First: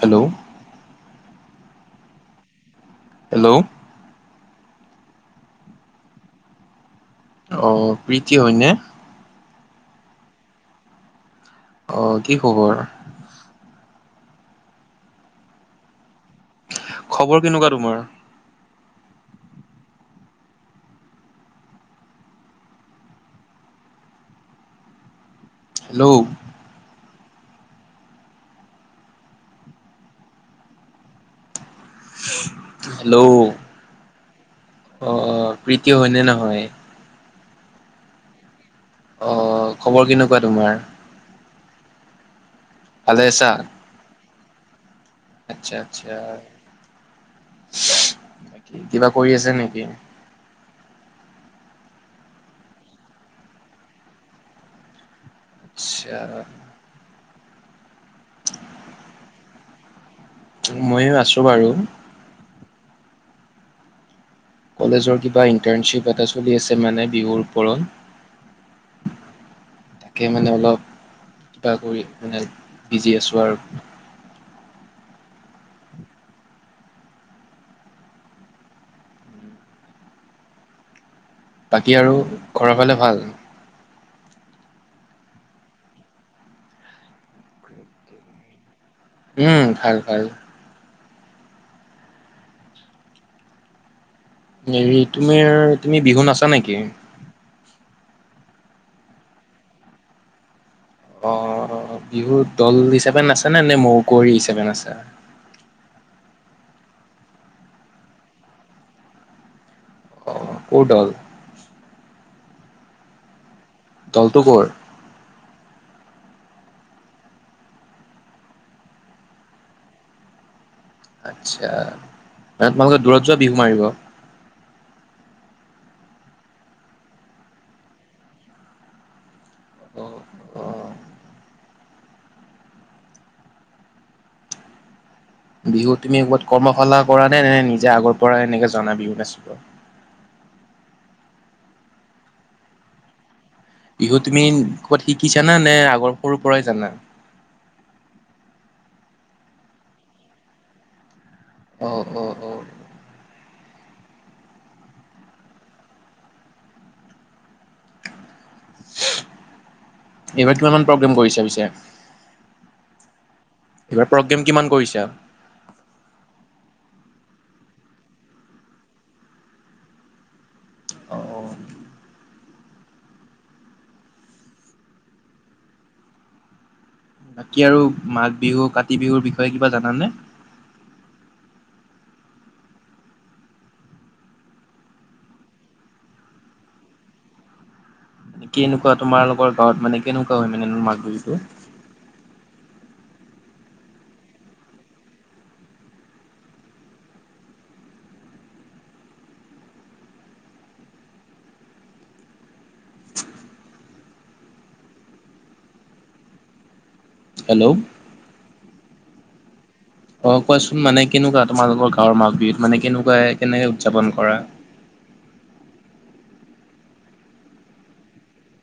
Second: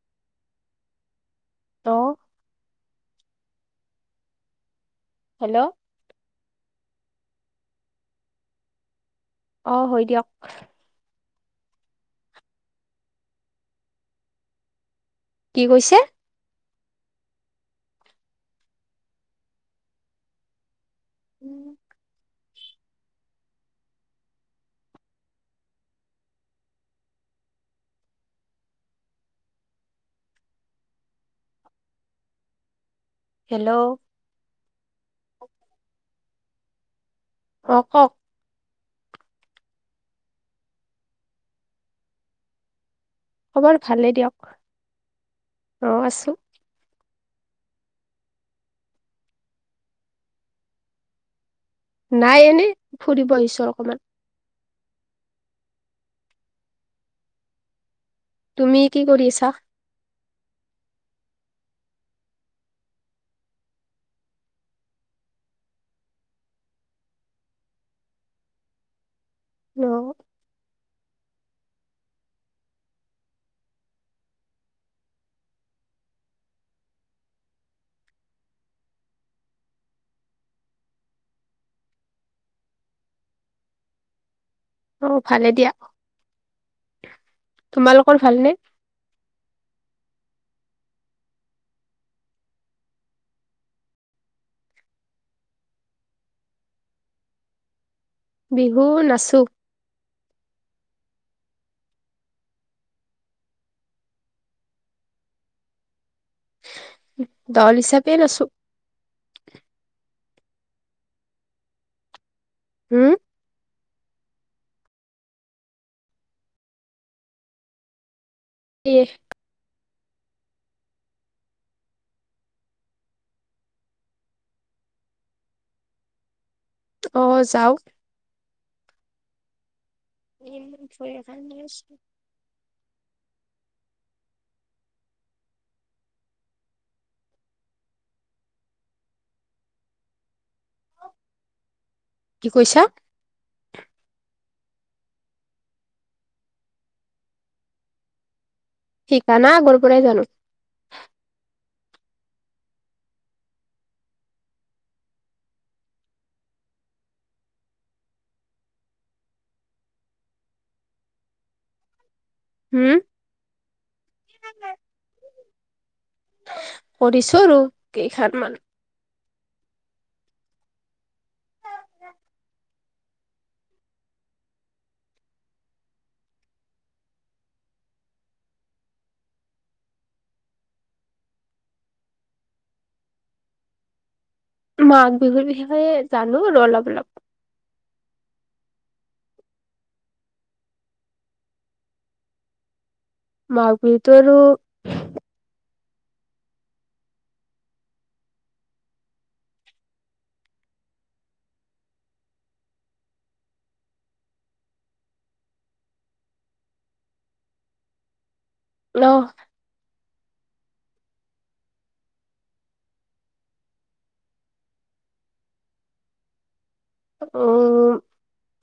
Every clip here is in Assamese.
হেল্ল' তো হেল্ল' হেল্ল' অ প্ৰীতি হয়নে? অ হয় দিয়ক। অ কি খবৰ। কি কৈছে? খবৰ কেনেকোৱা তোমাৰ? [inaudible] হেল্ল' হেল্ল' অ হেল্ল' অ প্ৰীতি হয়নে নহয়? হক হক অ খবৰ কেনেকোৱা তোমাৰ। ভালেই আছা খবৰ ভালে দিয়ক আচ্ছা অ আচ্ছা। আছো [unintelligible] কিবা কৰি আছে নেকি? নাই এনে ফুৰিব আহিছো অকমান। আচ্ছা তুমি কি কৰি আছা? মই আছো বাৰু। কলেজৰ কিবা ইণ্টাৰ্ণশ্বিপ এটা চলি আছে মানে বিহুৰ ওপৰত - হেল্ল' তাকে মানে অলপ কিবা কৰি মানে বিজি আছো আৰু। বাকী আৰু ঘৰৰ ফালে ভাল? অ ভালে দিয়া, তোমালোকৰ ভালনে? উম, ভাল ভাল। হেৰি তোমাৰ তুমি বিহু নাছা নেকি? বিহু নাচো। অ বিহুত দল হিচাপে নাচা নে, এনে মৌ কুৱৰী হিচাপে নাচা? দল হিচাপে নাচো। অ, ক'ৰ দল? উম দলটো ক'ৰ? দিয়ে। আচ্ছা, তাত মানে তোমালোকে দূৰত যোৱা বিহু মাৰিব? অ যাওঁ। অ' অ' [unintelligible] বিহু তুমি ক'ৰবাত কৰ্মশালা কৰা নে নে নিজে আগৰ পৰা এনেকে জনা বিহু নাচিব? কি কৈছা? বিহু তুমি ক'ৰবাত শিকিছা নে আগৰ সৰুৰ পৰাই জানা? শিকা নাই আগৰ পৰাই জানো। অ, অ, অ। এইবাৰ কিমান মান প্ৰগ্ৰেম কৰিছে পিছে? হু, এইবাৰ প্ৰগ্ৰেম কিমান কৰিছা? কৰিছো আৰু কেইখন মান। অ, অ বাকী আৰু মাঘ বিহু কাতি বিহুৰ বিষয়ে কিবা জানা নে? মাঘ বিহুৰ বিষয়ে জানো আৰু অলপ অলপ। কি এনেকুৱা তোমালোকৰ গাঁৱত মানে কেনেকুৱা হয় মানে মাঘ বিহুটো? মাঘ বিহুতো আৰু - হেল্ল', হেল্ল, [unintelligible] অ, কোৱাচোন মানে কেনেকুৱা তোমালোকৰ গাঁৱৰ মাঘ বিহুত মানে কেনেকুৱা কেনেকে উদযাপন কৰা। উম,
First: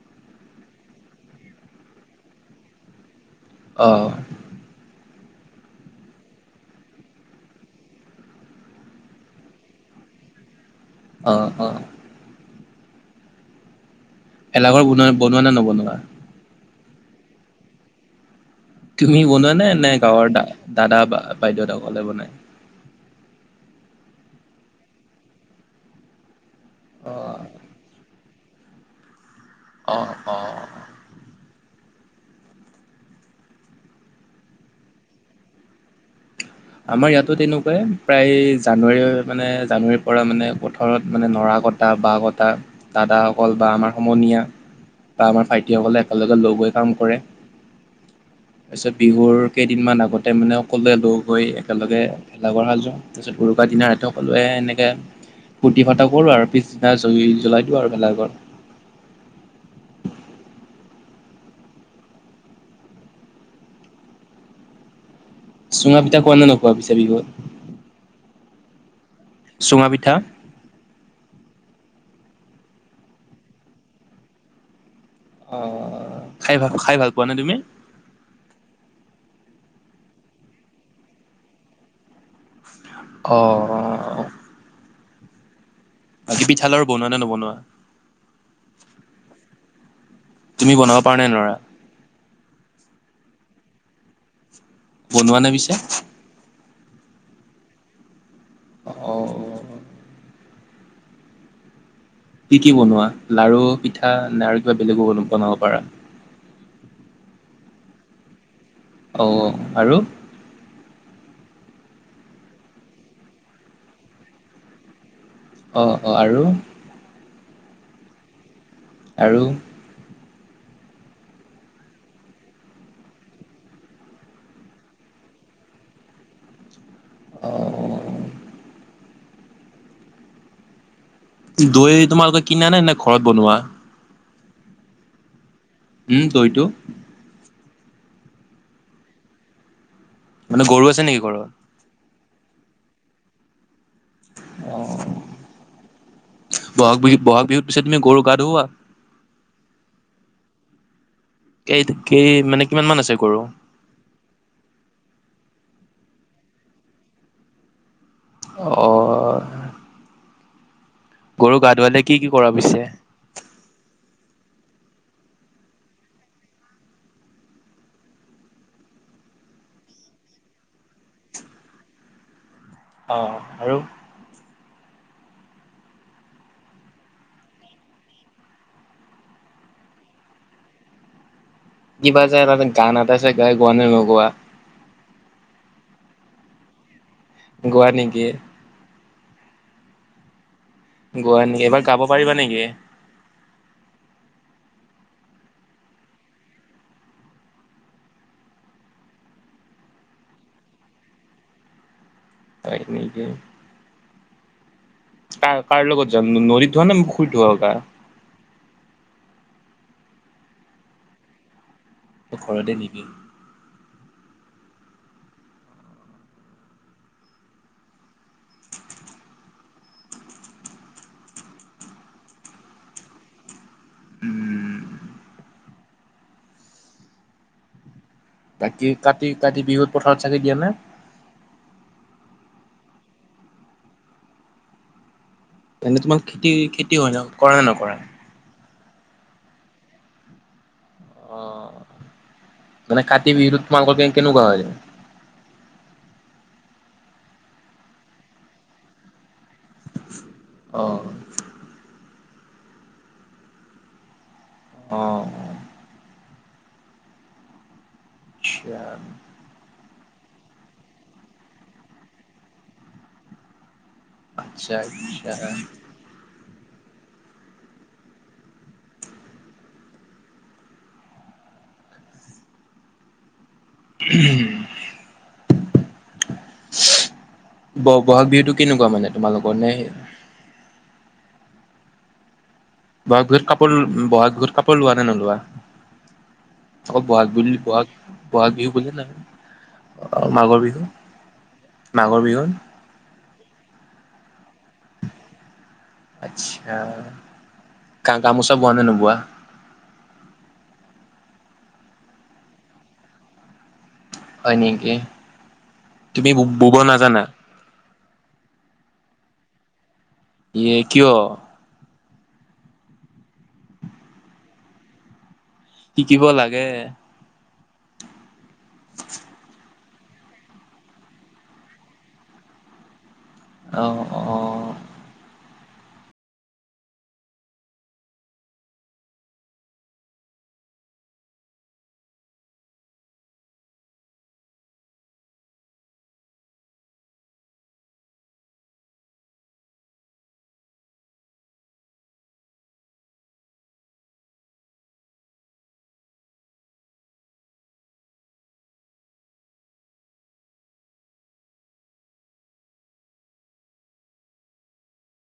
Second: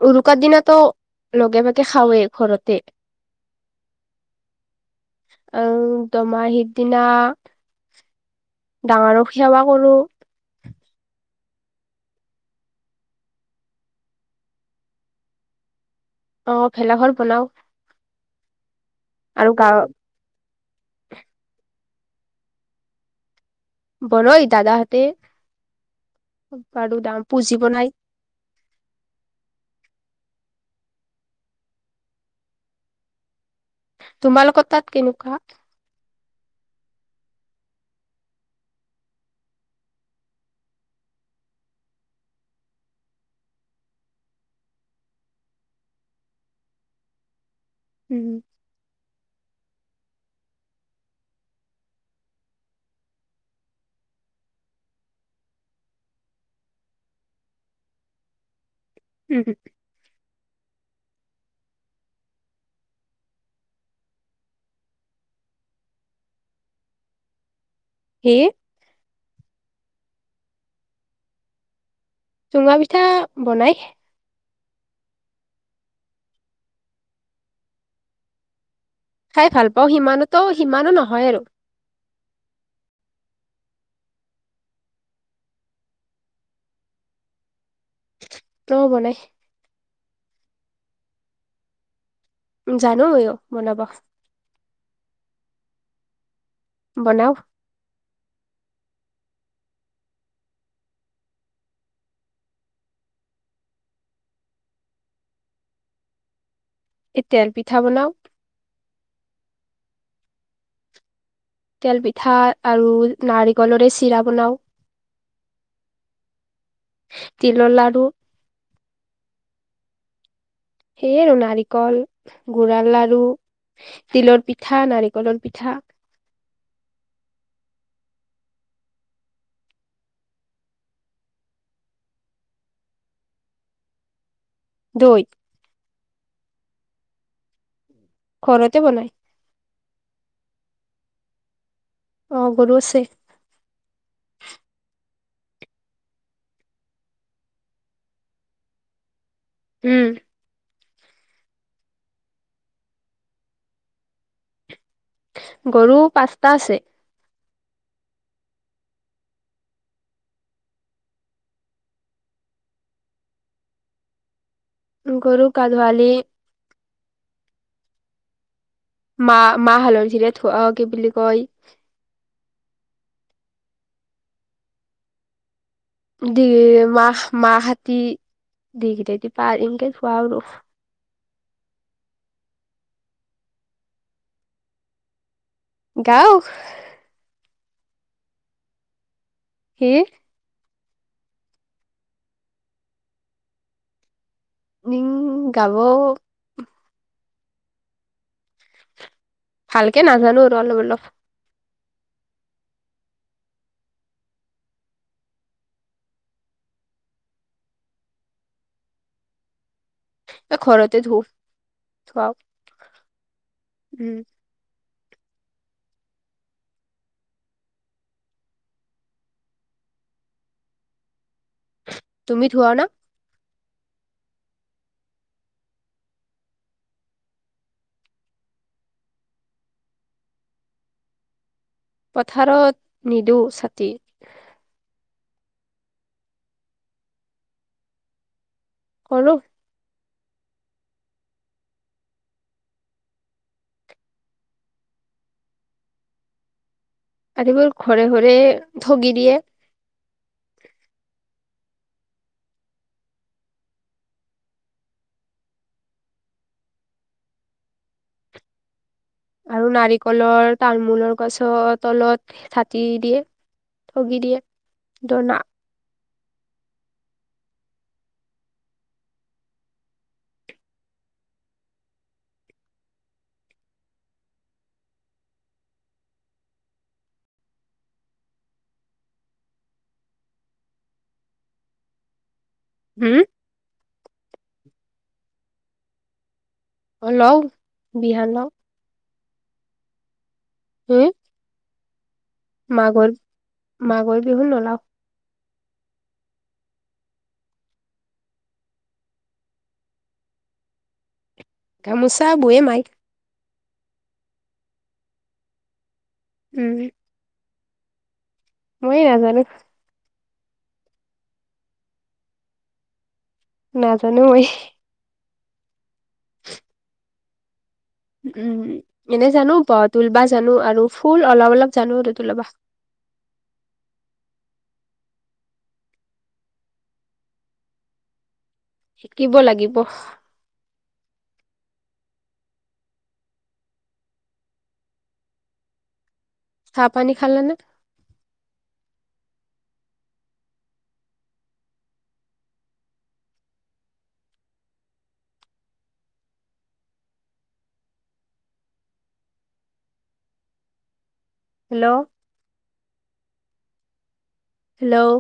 উৰুকাৰ দিনাটো লগে ভাগে খাওেই ঘৰতে। অঁ, আহ দুমাহীৰ দিনা - ডাঙৰক সেৱা কৰোঁ। অ, অ ভেলাঘৰ বনোৱা বনোৱা নে নবনোৱা? অ ভেলাঘৰ বনাওঁ। তুমি বনোৱা নে? গাঁৱ নে গাঁৱৰ দা দাদা বাইদেউ সকলে বনাই? বৰয় দাদাহঁতে বাৰু অ ডাঙৰ পুজি বনাই। অ, অ। তোমালোকৰ তাত কেনেকুৱা? আমাৰ ইয়াতো তেনেকুৱাই প্ৰায় জানুৱাৰী মানে জানুৱাৰীৰ পৰা মানে পথাৰত মানে নৰা কটা। তাৰপা আকৌ বাঁহ কটা দাদাসকল বা আমাৰ সমনীয়া বা আমাৰ ভাইটিসকলে একেলগে লগ হৈ কাম কৰে। উম, তাৰপিছত বিহুৰ কেইদিনমান আগতে মানে সকলোৱে লগ- হৈ একেলগে ভেলাঘৰ সাজু, তাৰপিছত উৰুকাৰ দিন ৰাতি সকলোৱে এনেকৈ- ফূতি-ফাৰ্তা কৰোঁ আৰু পিছদিনা জ জ্বলাই দিওঁ আৰু ভেলাঘৰ। উম হু, চুঙা পিঠা খোৱা নোখোৱা পিছে বিহুত? হে চুঙা পিঠা, চুঙা পিঠা বনাই। অ' খাই ভা খাই ভাল পোৱা নে তুমি? খাই ভাল পাওঁ, সিমানোতো সিমানো নহয় আৰু। অঁ বাকী পিঠা-লাৰু বনোৱা নে নবনোৱা? অ বনাই। তুমি বনাব পাৰ নে নোৱাৰা? জানো ময়ো বনাব। বনোৱা নে পিছে? বনাও। অ'। কি কি বনোৱা লাৰু, পিঠা নে আৰু কিবা বেলেগো বনাব পাৰা? এ তেল পিঠা বনাও। অ' আৰু? তেল পিঠা আৰু নাৰিকলৰে চিৰা বনাও। অ'-অ' আৰু? তিলৰ লাডু আৰু? সেয়ে আৰু নাৰিকল, গুড়াৰ লাৰু। তিলৰ পিঠা, নাৰিকলৰ পিঠা। অ'। দৈ তোমালোকে কিনা নে নাই ঘৰত বনোৱা? দৈ? উম, দৈ টো? ঘৰতে বনাই। মানে গৰু আছে নেকি ঘৰৰ? অ', গৰু আছে। অ' ব'হাগ বিহু, ব'হাগ বিহুত পিছে তুমি গৰু গা ধুওৱা? উম। কেই-কেই মানে কিমান মান আছে গৰু? গৰু পাঁচটা আছে। অ'। গৰু গা ধুৱালে কি কি কৰা পিছে? গৰু গা ধুৱালে মা-মাহ হালধীৰে ধোৱা কি বুলি কয় অ', আৰু? দি মাহ-মাহতি, দিঘটতি পা এনকে ধোৱাও আৰু। কিবা যে এটা যে গান এটা যে গাই গোৱা নে নোগোৱা? গাও। গোৱা নেকি? কি? গোৱা নেকি? এবাৰ গাব পাৰিবা নেকি? উম, গাব ভালকে নাজানোঁ‌ আৰু অলপ-অলপ। হয় নেকি? কাৰ, কাৰ লগত যাম, নদীত ধুৱা নে পুখুৰীত ধুৱাও গা? এ, ঘৰতে ধু। ধুৱাও ঘৰতে নেকি? উম। তুমি ধুৱা না? উম। বাকী, কাতি-কাতি বিহুত পথাৰত চাকি দিয়া নে? পথাৰত নিদিওঁ চাকি। তেন্তে তোমাৰ খেতি-খেতি কৰা নে নকৰা? কৰোঁ। অহ, মানে কাতি বিহুত তোমালোকৰ কেনেকুৱা হয়? কাতি বিহুত ঘৰে-ঘৰে ঠগি দিয়ে। অহ। অঁহ। আচ্ছা। আৰু নাৰিকলৰ, তাৰমোলৰ গছৰ তলত চাকি দিয়ে। ঠগি দিয়ে। আচ্ছা, আচ্ছা। উম। ব' ব'হাগ বিহুতটো কেনেকুৱা মানে তোমালোকৰ নে- হম ব'হাগ বিহুত কাপোৰ, ব'হাগ বিহুত কাপোৰ লোৱা নে নোলোৱা? অকল ব'হাগ লওঁ বিহুৰ, বিহান লওঁ ব'হাগ বিহুৰ- অহ, মাঘৰ বিহু, মাঘৰ বিহু। মাঘৰ-মাঘৰ বিহুত নলওঁ। আচ্ছা। গা- গামোচা বোৱা নে নোবোৱা? গামোচা বয়ে মাই। হয় নেকি? তুমি ব'ব উম নাজানা? মই নাজানো। ইয়ে কিয়? নাজানোয়েই। শিকিব লাগে। উমঁ। এনেই জানো ব' তুলিব জানো আৰু ফুল অলপ-অলপ জানো তুলিব। অঁহ, অঁহ। শিকিব লাগিব। চাহ-পানী খালে নে? হেল্ল'। হেল্ল'।